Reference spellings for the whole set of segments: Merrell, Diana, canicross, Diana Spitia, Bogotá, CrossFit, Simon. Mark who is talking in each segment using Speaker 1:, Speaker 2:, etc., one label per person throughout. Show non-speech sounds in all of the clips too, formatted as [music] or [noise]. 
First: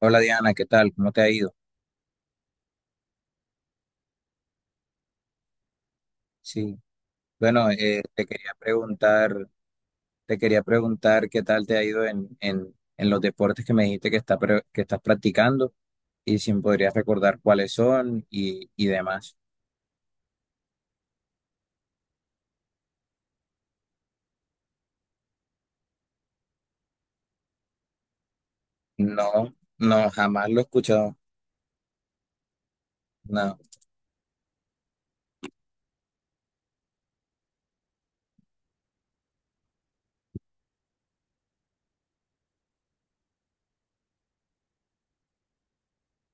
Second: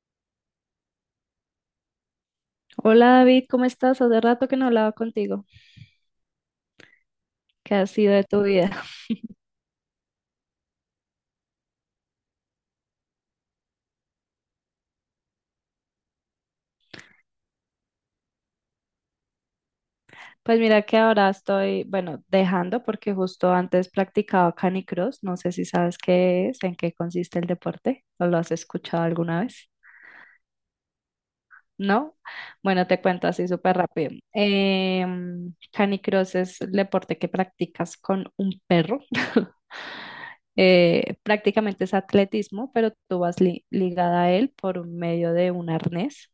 Speaker 1: Hola Diana, ¿qué tal? ¿Cómo te ha ido?
Speaker 2: Hola David, ¿cómo estás? Hace rato que no hablaba contigo.
Speaker 1: Sí, bueno,
Speaker 2: ¿Qué ha sido de tu vida? [laughs]
Speaker 1: te quería preguntar qué tal te ha ido en los deportes que me dijiste que, que estás practicando y si me podrías recordar cuáles son y demás.
Speaker 2: Pues mira que ahora estoy, bueno, dejando porque justo antes practicaba canicross. No sé si sabes qué es, en qué consiste el deporte o lo has escuchado alguna
Speaker 1: No,
Speaker 2: vez.
Speaker 1: no, jamás lo he escuchado.
Speaker 2: ¿No? Bueno, te cuento así
Speaker 1: No,
Speaker 2: súper rápido. Canicross es el deporte que practicas con un perro. [laughs] Prácticamente es atletismo, pero tú vas ligada a él por medio de un arnés.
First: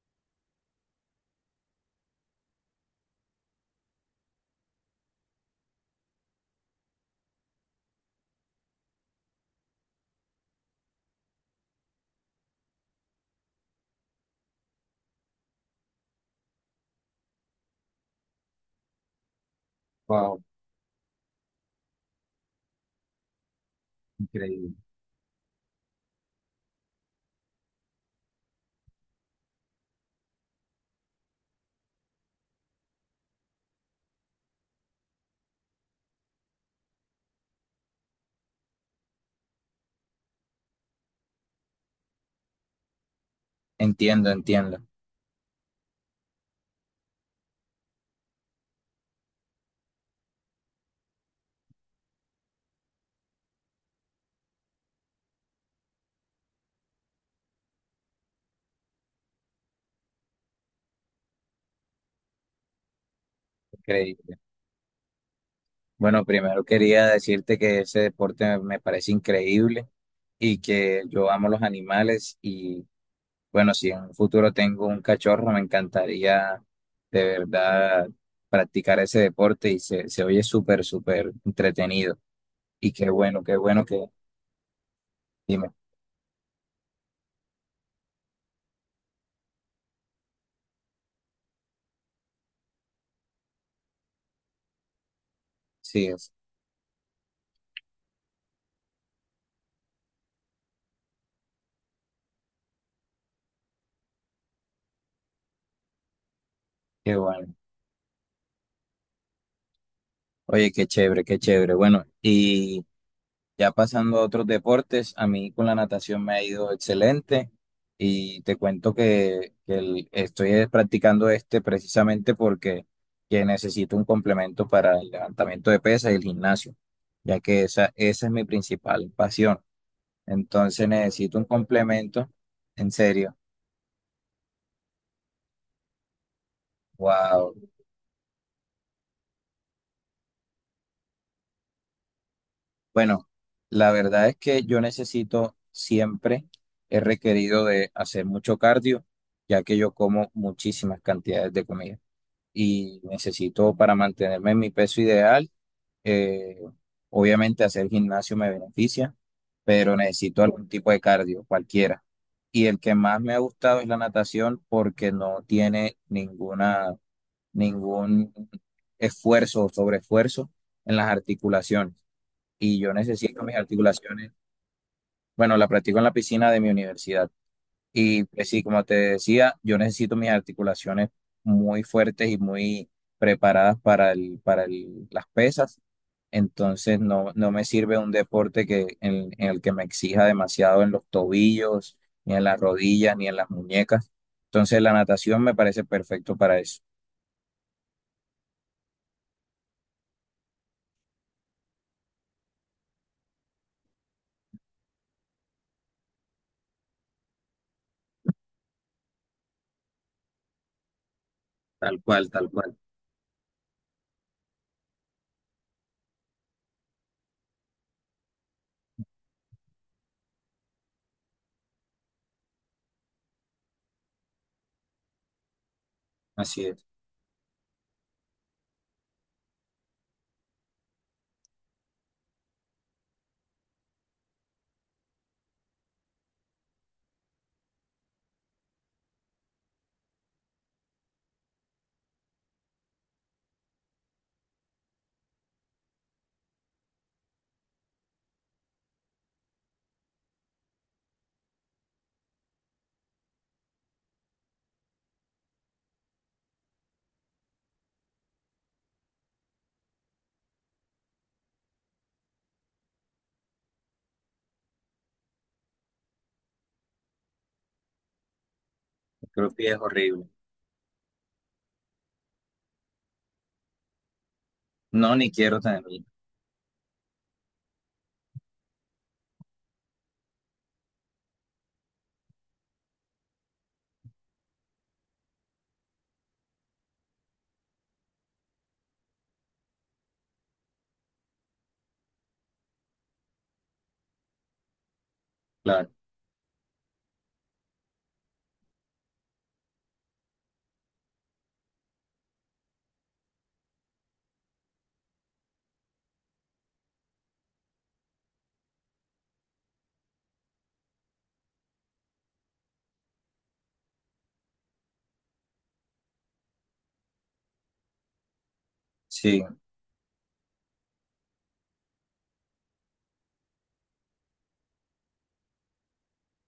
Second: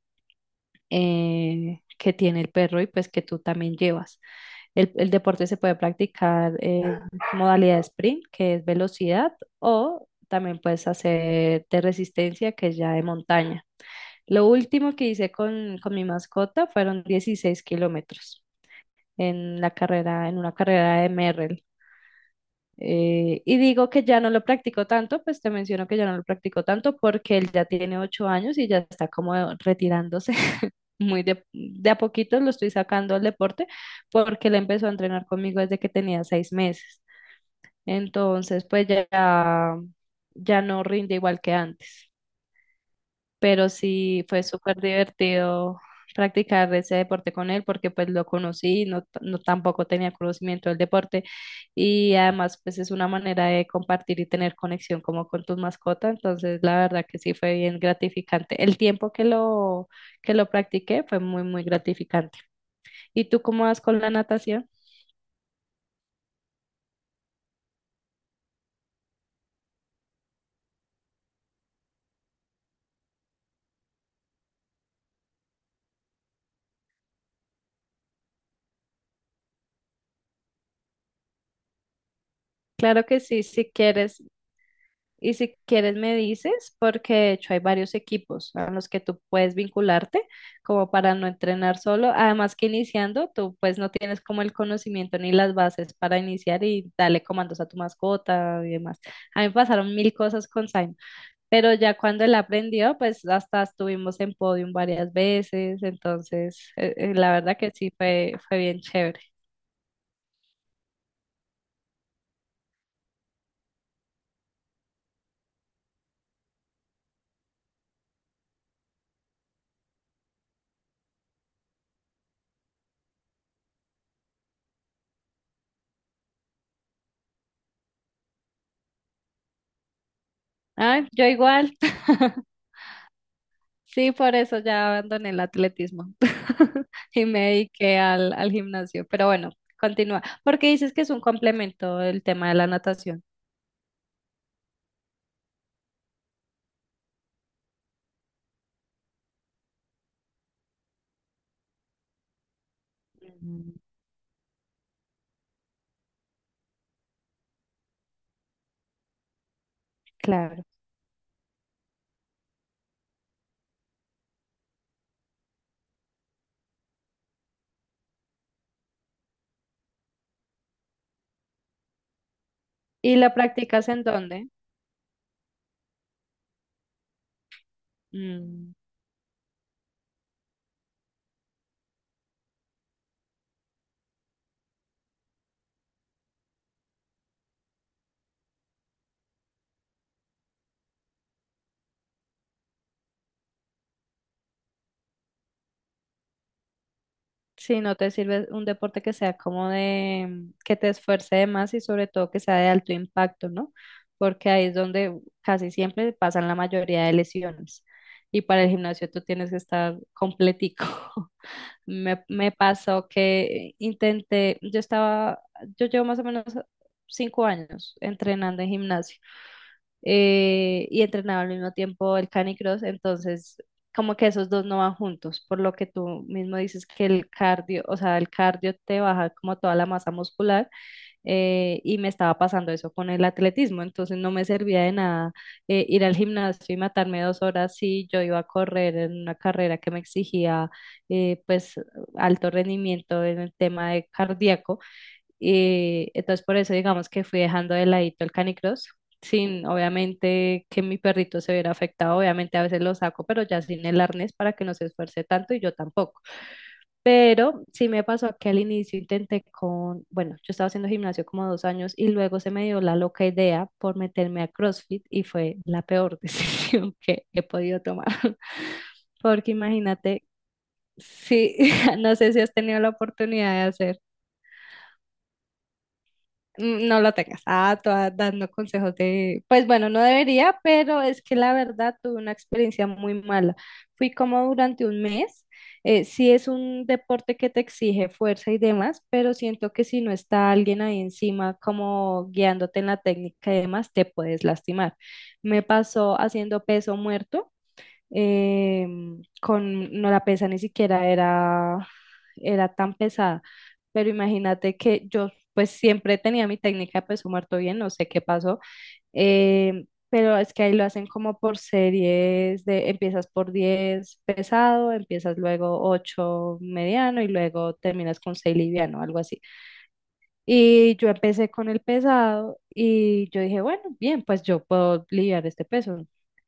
Speaker 2: Que tiene el perro y pues que tú también llevas. El deporte se puede practicar en modalidad sprint, que es velocidad, o también puedes hacer de resistencia, que es ya de montaña. Lo último que hice con mi mascota fueron 16 kilómetros en la carrera, en
Speaker 1: wow,
Speaker 2: una carrera de Merrell. Y digo que ya no lo
Speaker 1: increíble.
Speaker 2: practico tanto, pues te menciono que ya no lo practico tanto porque él ya tiene ocho años y ya está como retirándose muy de a poquito lo estoy sacando al deporte porque él empezó a entrenar conmigo desde que tenía seis meses. Entonces, pues ya, ya no rinde igual que antes, pero sí
Speaker 1: Entiendo,
Speaker 2: fue
Speaker 1: entiendo,
Speaker 2: súper divertido practicar ese deporte con él porque pues lo conocí, no, no tampoco tenía conocimiento del deporte y además pues es una manera de compartir y tener conexión como con tus mascotas, entonces la verdad que sí fue bien gratificante. El tiempo que lo practiqué fue muy, muy gratificante. ¿Y tú cómo vas con la
Speaker 1: increíble.
Speaker 2: natación?
Speaker 1: Bueno, primero quería decirte que ese deporte me parece increíble y que yo amo los animales. Bueno, si en un futuro tengo un cachorro, me encantaría, de verdad, practicar ese deporte y se oye súper, súper entretenido. Y
Speaker 2: Claro que sí,
Speaker 1: qué
Speaker 2: si
Speaker 1: bueno que,
Speaker 2: quieres. Y si
Speaker 1: dime,
Speaker 2: quieres me dices, porque de hecho hay varios equipos a los que tú puedes vincularte como para no entrenar solo. Además que iniciando, tú pues no tienes como el conocimiento ni las bases
Speaker 1: sí,
Speaker 2: para
Speaker 1: es,
Speaker 2: iniciar y darle comandos a tu mascota y demás. A mí me pasaron mil cosas con Simon, pero ya cuando él aprendió, pues hasta estuvimos en podium varias veces. Entonces,
Speaker 1: qué
Speaker 2: la
Speaker 1: bueno.
Speaker 2: verdad que sí fue, fue bien chévere.
Speaker 1: Oye, qué chévere, qué chévere. Bueno, y ya pasando a otros deportes, a mí con la natación me ha ido excelente y te cuento que estoy practicando este precisamente porque que necesito un complemento para el levantamiento de pesas y el gimnasio, ya que esa es mi principal pasión. Entonces
Speaker 2: Ah, yo
Speaker 1: necesito un
Speaker 2: igual.
Speaker 1: complemento,
Speaker 2: [laughs]
Speaker 1: en serio.
Speaker 2: Sí, por eso ya abandoné el atletismo [laughs] y me
Speaker 1: Wow.
Speaker 2: dediqué al gimnasio. Pero bueno, continúa. Porque dices que es un complemento el tema de la natación.
Speaker 1: Bueno, la verdad es que yo necesito siempre, he requerido de hacer mucho cardio, ya que yo como muchísimas cantidades de comida y
Speaker 2: Mm,
Speaker 1: necesito para mantenerme en mi peso ideal. Eh, obviamente hacer gimnasio me beneficia, pero necesito
Speaker 2: claro.
Speaker 1: algún tipo de cardio, cualquiera. Y el que más me ha gustado es la natación porque no tiene ninguna, ningún esfuerzo o sobreesfuerzo en las articulaciones. Y yo
Speaker 2: ¿Y la
Speaker 1: necesito mis
Speaker 2: practicas en
Speaker 1: articulaciones.
Speaker 2: dónde?
Speaker 1: Bueno, la practico en la piscina de mi universidad. Y pues sí,
Speaker 2: Mm,
Speaker 1: como te decía, yo necesito mis articulaciones muy fuertes y muy preparadas para las pesas. Entonces no, no me sirve un deporte que, en el que me exija demasiado en los tobillos, ni en las rodillas, ni en las muñecas. Entonces la natación me parece perfecto para eso.
Speaker 2: si no te sirve un deporte que sea como de, que te esfuerce de más y sobre todo que sea de alto impacto, ¿no? Porque ahí es donde casi siempre pasan la mayoría de lesiones. Y para el gimnasio tú tienes que estar completico. [laughs]
Speaker 1: Tal
Speaker 2: Me,
Speaker 1: cual, tal
Speaker 2: me
Speaker 1: cual.
Speaker 2: pasó que intenté, yo estaba, yo llevo más o menos cinco años entrenando en gimnasio y entrenaba al mismo tiempo el canicross, entonces como que esos dos no van juntos, por lo que tú mismo
Speaker 1: Así es.
Speaker 2: dices que el cardio, o sea, el cardio te baja como toda la masa muscular y me estaba pasando eso con el atletismo, entonces no me servía de nada ir al gimnasio y matarme dos horas si yo iba a correr en una carrera que me exigía pues alto rendimiento en el tema de cardíaco, entonces por eso digamos que fui dejando de ladito el canicross. Sin, obviamente, que mi perrito se viera afectado, obviamente a veces lo saco, pero ya sin el arnés para que no se esfuerce tanto y yo tampoco. Pero sí me pasó que al inicio intenté con, bueno, yo estaba haciendo gimnasio como dos años y luego se me dio la loca idea por meterme a CrossFit y fue la peor [laughs] decisión que he podido tomar. [laughs] Porque
Speaker 1: Creo que es
Speaker 2: imagínate,
Speaker 1: horrible.
Speaker 2: sí, [laughs] no sé si has tenido la oportunidad de hacer.
Speaker 1: No, ni quiero tenerlo.
Speaker 2: Mm, no lo tengas. Ah, toda dando consejos de, pues bueno, no debería, pero es que la verdad tuve una experiencia muy mala. Fui como durante un mes. Sí es un deporte que te exige fuerza y demás, pero siento que si no está alguien ahí encima como guiándote en la técnica y demás, te puedes lastimar. Me
Speaker 1: Claro,
Speaker 2: pasó haciendo peso muerto eh, con, no la pesa ni siquiera era, era tan pesada, pero imagínate que yo pues siempre tenía mi técnica de peso muerto bien, no sé qué pasó, eh, pero es que ahí lo hacen como por series de, empiezas por 10 pesado, empiezas luego 8 mediano y luego terminas con 6 liviano, algo así.
Speaker 1: sí,
Speaker 2: Y yo empecé con el pesado y yo dije, bueno, bien, pues yo puedo lidiar este peso.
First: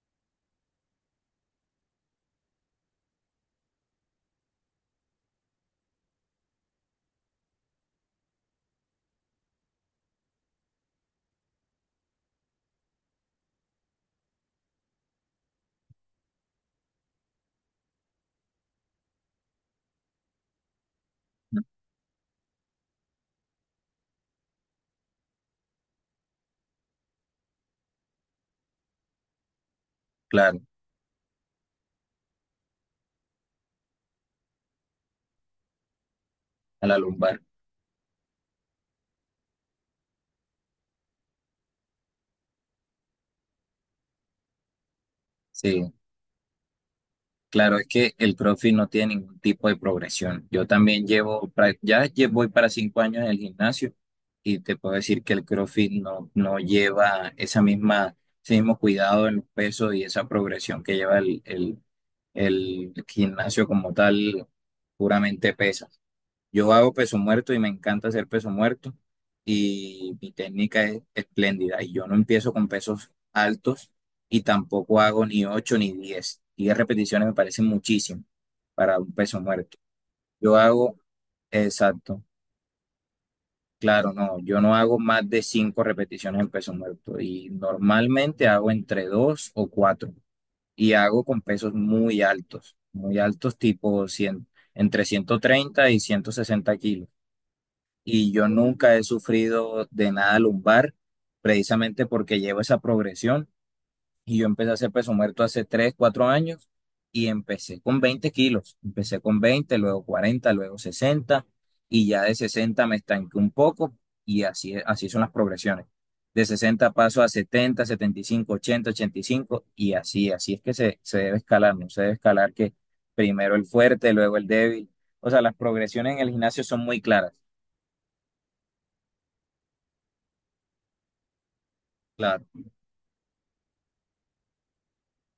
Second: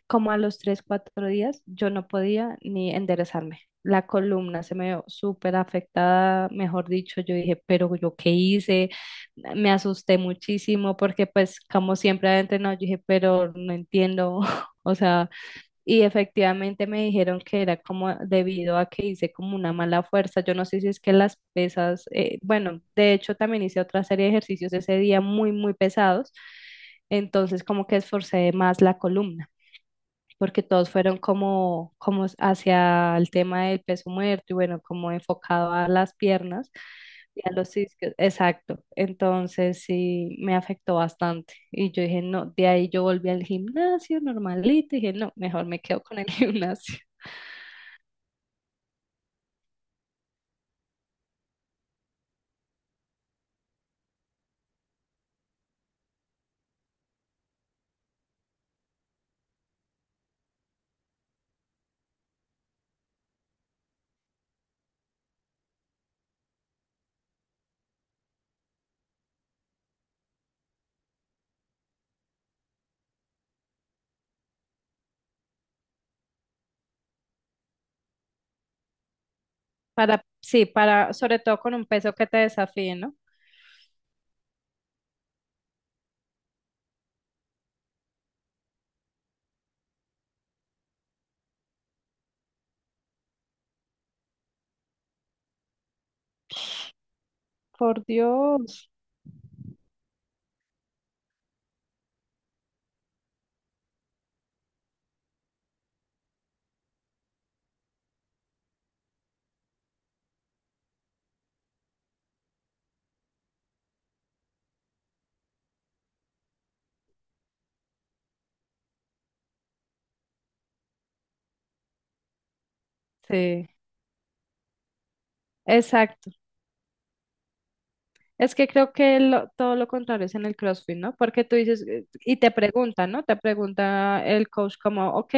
Speaker 2: Como a los tres, cuatro días, yo no podía ni enderezarme. La columna se me vio súper afectada, mejor dicho, yo dije, pero yo qué hice, me asusté muchísimo porque pues como siempre adentro, no, yo dije, pero no entiendo, [laughs] o sea... Y efectivamente me dijeron que era como debido a que hice como una mala fuerza. Yo no sé si es que las pesas, bueno, de hecho también hice otra serie de ejercicios ese día muy, muy pesados. Entonces como que esforcé más la columna
Speaker 1: claro,
Speaker 2: porque todos fueron como, como hacia el tema del peso muerto y bueno, como enfocado a las piernas
Speaker 1: a la lumbar.
Speaker 2: y a los discos. Exacto. Entonces sí me afectó bastante. Y yo dije, no, de ahí yo volví al gimnasio normalito y dije, no, mejor me
Speaker 1: Sí.
Speaker 2: quedo con el [laughs] gimnasio.
Speaker 1: Claro, es que el CrossFit no tiene ningún tipo de progresión. Yo también llevo, voy para 5 años en el gimnasio y te puedo decir que el CrossFit no, no lleva esa misma, ese mismo cuidado en los pesos y esa progresión que lleva el gimnasio como tal, puramente pesa. Yo hago peso muerto y me encanta hacer peso muerto y mi técnica es espléndida. Y yo no empiezo con pesos altos y tampoco hago ni 8 ni 10. 10 repeticiones me parecen muchísimo para un peso muerto.
Speaker 2: Para,
Speaker 1: Yo
Speaker 2: sí,
Speaker 1: hago,
Speaker 2: para, sobre todo con un peso
Speaker 1: exacto,
Speaker 2: que te desafíe, ¿no?
Speaker 1: claro, no, yo no hago más de 5 repeticiones en peso muerto y normalmente hago entre 2 o 4 y hago con pesos muy altos tipo 100, entre 130 y 160 kilos.
Speaker 2: Por
Speaker 1: Y yo
Speaker 2: Dios.
Speaker 1: nunca he sufrido de nada lumbar, precisamente porque llevo esa progresión y yo empecé a hacer peso muerto hace 3 4 años y empecé con 20 kilos, empecé con 20, luego 40, luego 60 y ya de 60 me estanqué un poco y así, así son las progresiones. De 60 paso a 70, 75, 80, 85 y así, así es que se debe escalar, no se debe escalar que primero el
Speaker 2: Sí,
Speaker 1: fuerte, luego el débil. O sea, las progresiones en el
Speaker 2: exacto.
Speaker 1: gimnasio son muy claras.
Speaker 2: Es que creo que todo lo contrario es en el CrossFit, ¿no? Porque tú dices, y
Speaker 1: Claro.
Speaker 2: te pregunta, ¿no? Te pregunta el coach como, ok,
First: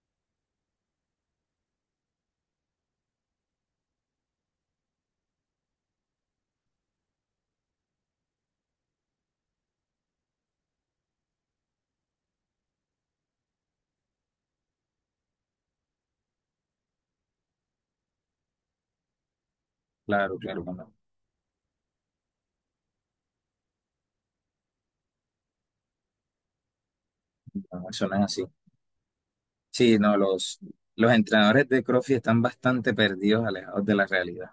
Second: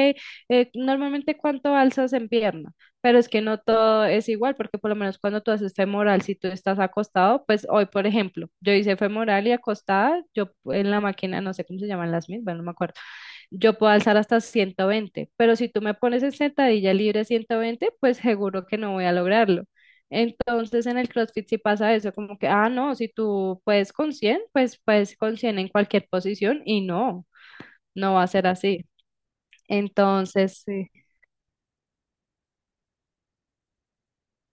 Speaker 2: normalmente cuánto alzas en pierna, pero es que no todo es igual, porque por lo menos cuando tú haces femoral, si tú estás acostado, pues hoy, por ejemplo, yo hice femoral y acostada, yo en la máquina, no sé cómo se llaman las mismas, no me acuerdo, yo puedo alzar hasta 120, pero si tú me pones en sentadilla libre 120, pues seguro que no voy a lograrlo.
Speaker 1: Claro, claro,
Speaker 2: Entonces en el CrossFit sí pasa eso, como que, ah, no, si tú puedes con 100, pues puedes con 100 en cualquier posición y no,
Speaker 1: cuando
Speaker 2: no
Speaker 1: mencionan
Speaker 2: va a
Speaker 1: así.
Speaker 2: ser así.
Speaker 1: Sí, no,
Speaker 2: Entonces, sí,
Speaker 1: los entrenadores de CrossFit están bastante perdidos, alejados de la realidad.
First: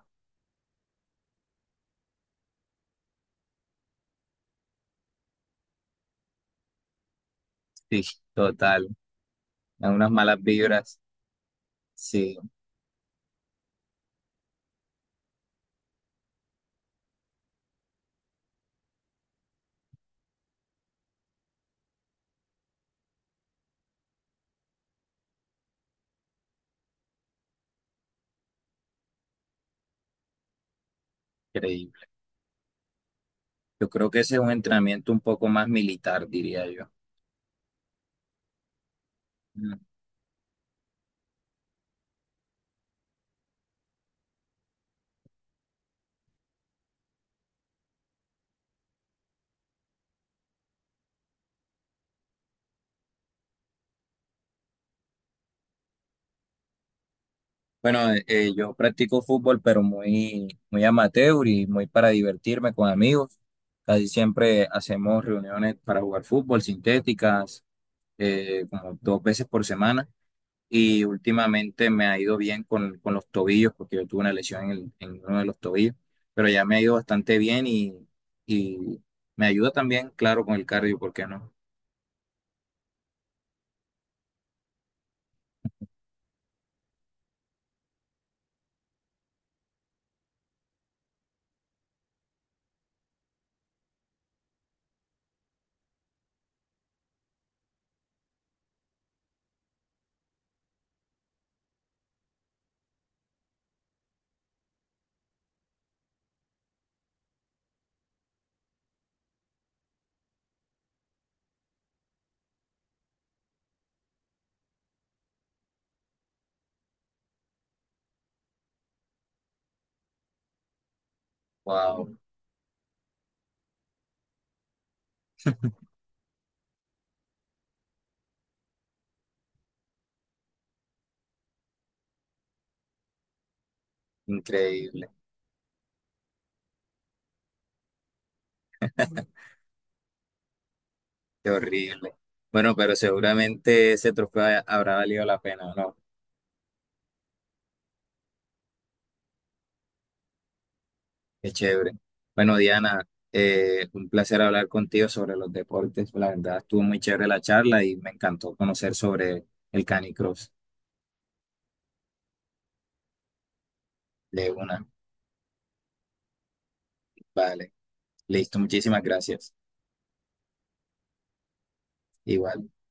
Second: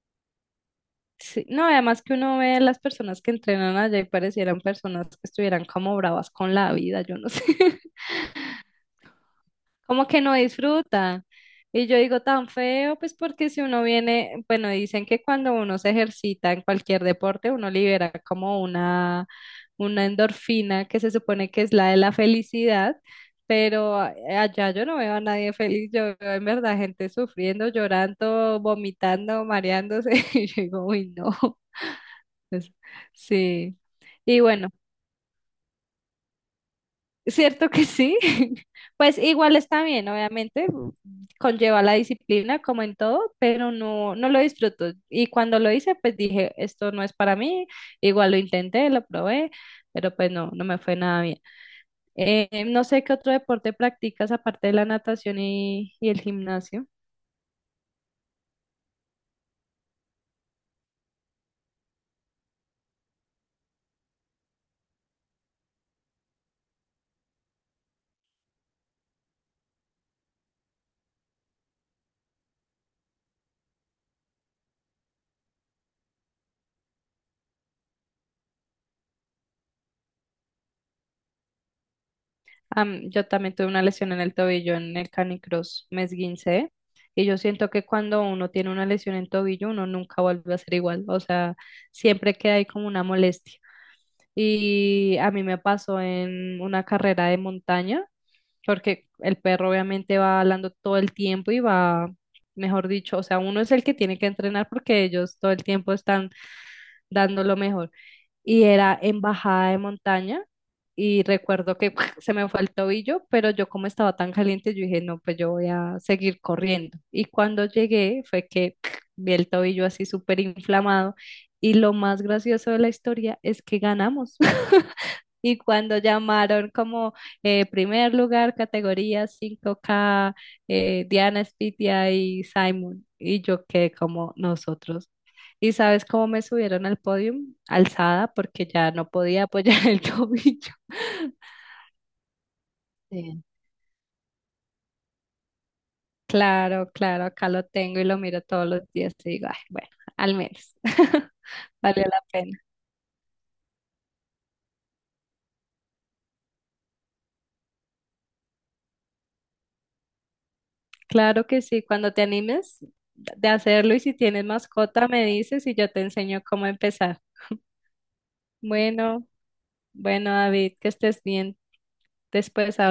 Speaker 2: sí. No, además que uno ve las personas que entrenan allá y parecieran personas que estuvieran como bravas con la vida, yo no sé.
Speaker 1: Sí, total. Dan
Speaker 2: Como
Speaker 1: unas
Speaker 2: que no
Speaker 1: malas vibras.
Speaker 2: disfrutan. Y yo digo
Speaker 1: Sí,
Speaker 2: tan feo, pues porque si uno viene, bueno, dicen que cuando uno se ejercita en cualquier deporte, uno libera como una endorfina que se supone que es la de la felicidad, pero allá yo no veo a nadie feliz, yo veo en verdad gente sufriendo, llorando, vomitando, mareándose, [laughs] y yo digo, uy, no, [laughs]
Speaker 1: increíble.
Speaker 2: pues, sí.
Speaker 1: Yo creo que ese es
Speaker 2: Y
Speaker 1: un
Speaker 2: bueno.
Speaker 1: entrenamiento un poco más militar, diría yo.
Speaker 2: Cierto que sí. [laughs] Pues igual
Speaker 1: Mm.
Speaker 2: está bien, obviamente, conlleva la disciplina como en todo, pero no, no lo disfruto. Y cuando lo hice, pues dije, esto no es para mí. Igual lo intenté, lo probé, pero pues no, no me fue nada bien. No sé qué otro deporte practicas aparte de la natación y el gimnasio.
Speaker 1: Bueno, yo practico fútbol, pero muy, muy amateur y muy para divertirme con amigos. Casi siempre hacemos reuniones para jugar fútbol, sintéticas, como dos veces por semana. Y últimamente me ha ido bien con los tobillos, porque yo tuve una lesión en uno de los tobillos, pero ya me ha ido bastante bien y me ayuda también, claro, con el cardio, ¿por qué no?
Speaker 2: Am, yo también tuve una lesión en el tobillo en el canicross, me esguincé y yo siento que cuando uno tiene una lesión en tobillo uno nunca vuelve a ser igual, o sea, siempre queda ahí como una molestia. Y a mí me pasó en una carrera de montaña, porque el perro obviamente va hablando todo el tiempo y va, mejor dicho, o sea, uno es el que tiene que entrenar porque ellos todo el tiempo están dando lo mejor y era en bajada de montaña y recuerdo que [laughs] se me fue el tobillo, pero yo como estaba tan caliente, yo dije, no, pues yo voy a seguir corriendo. Y cuando llegué fue que [laughs] vi el tobillo así súper inflamado y lo
Speaker 1: ¡Wow!
Speaker 2: más gracioso de la historia es que ganamos. [laughs] Y cuando llamaron como primer lugar, categoría 5K Diana Spitia y Simon, y yo quedé como nosotros.
Speaker 1: Increíble,
Speaker 2: ¿Y sabes cómo me subieron al podium? Alzada, porque ya no podía apoyar el [laughs] tobillo.
Speaker 1: qué horrible. Bueno, pero
Speaker 2: Sí.
Speaker 1: seguramente ese trofeo habrá valido la pena, ¿no?
Speaker 2: Claro, claro, acá lo tengo y lo miro todos los días y digo, "Ay, bueno, al menos [laughs]
Speaker 1: Qué chévere.
Speaker 2: valió la
Speaker 1: Bueno,
Speaker 2: pena".
Speaker 1: Diana, un placer hablar contigo sobre los deportes. La verdad, estuvo muy chévere la charla y me encantó conocer sobre el canicross
Speaker 2: Claro que sí, cuando te animes de hacerlo y si tienes
Speaker 1: de una.
Speaker 2: mascota me dices y yo te enseño cómo empezar.
Speaker 1: Vale, listo, muchísimas
Speaker 2: Bueno,
Speaker 1: gracias.
Speaker 2: bueno, David, que estés bien. Después
Speaker 1: Igual.
Speaker 2: hablamos.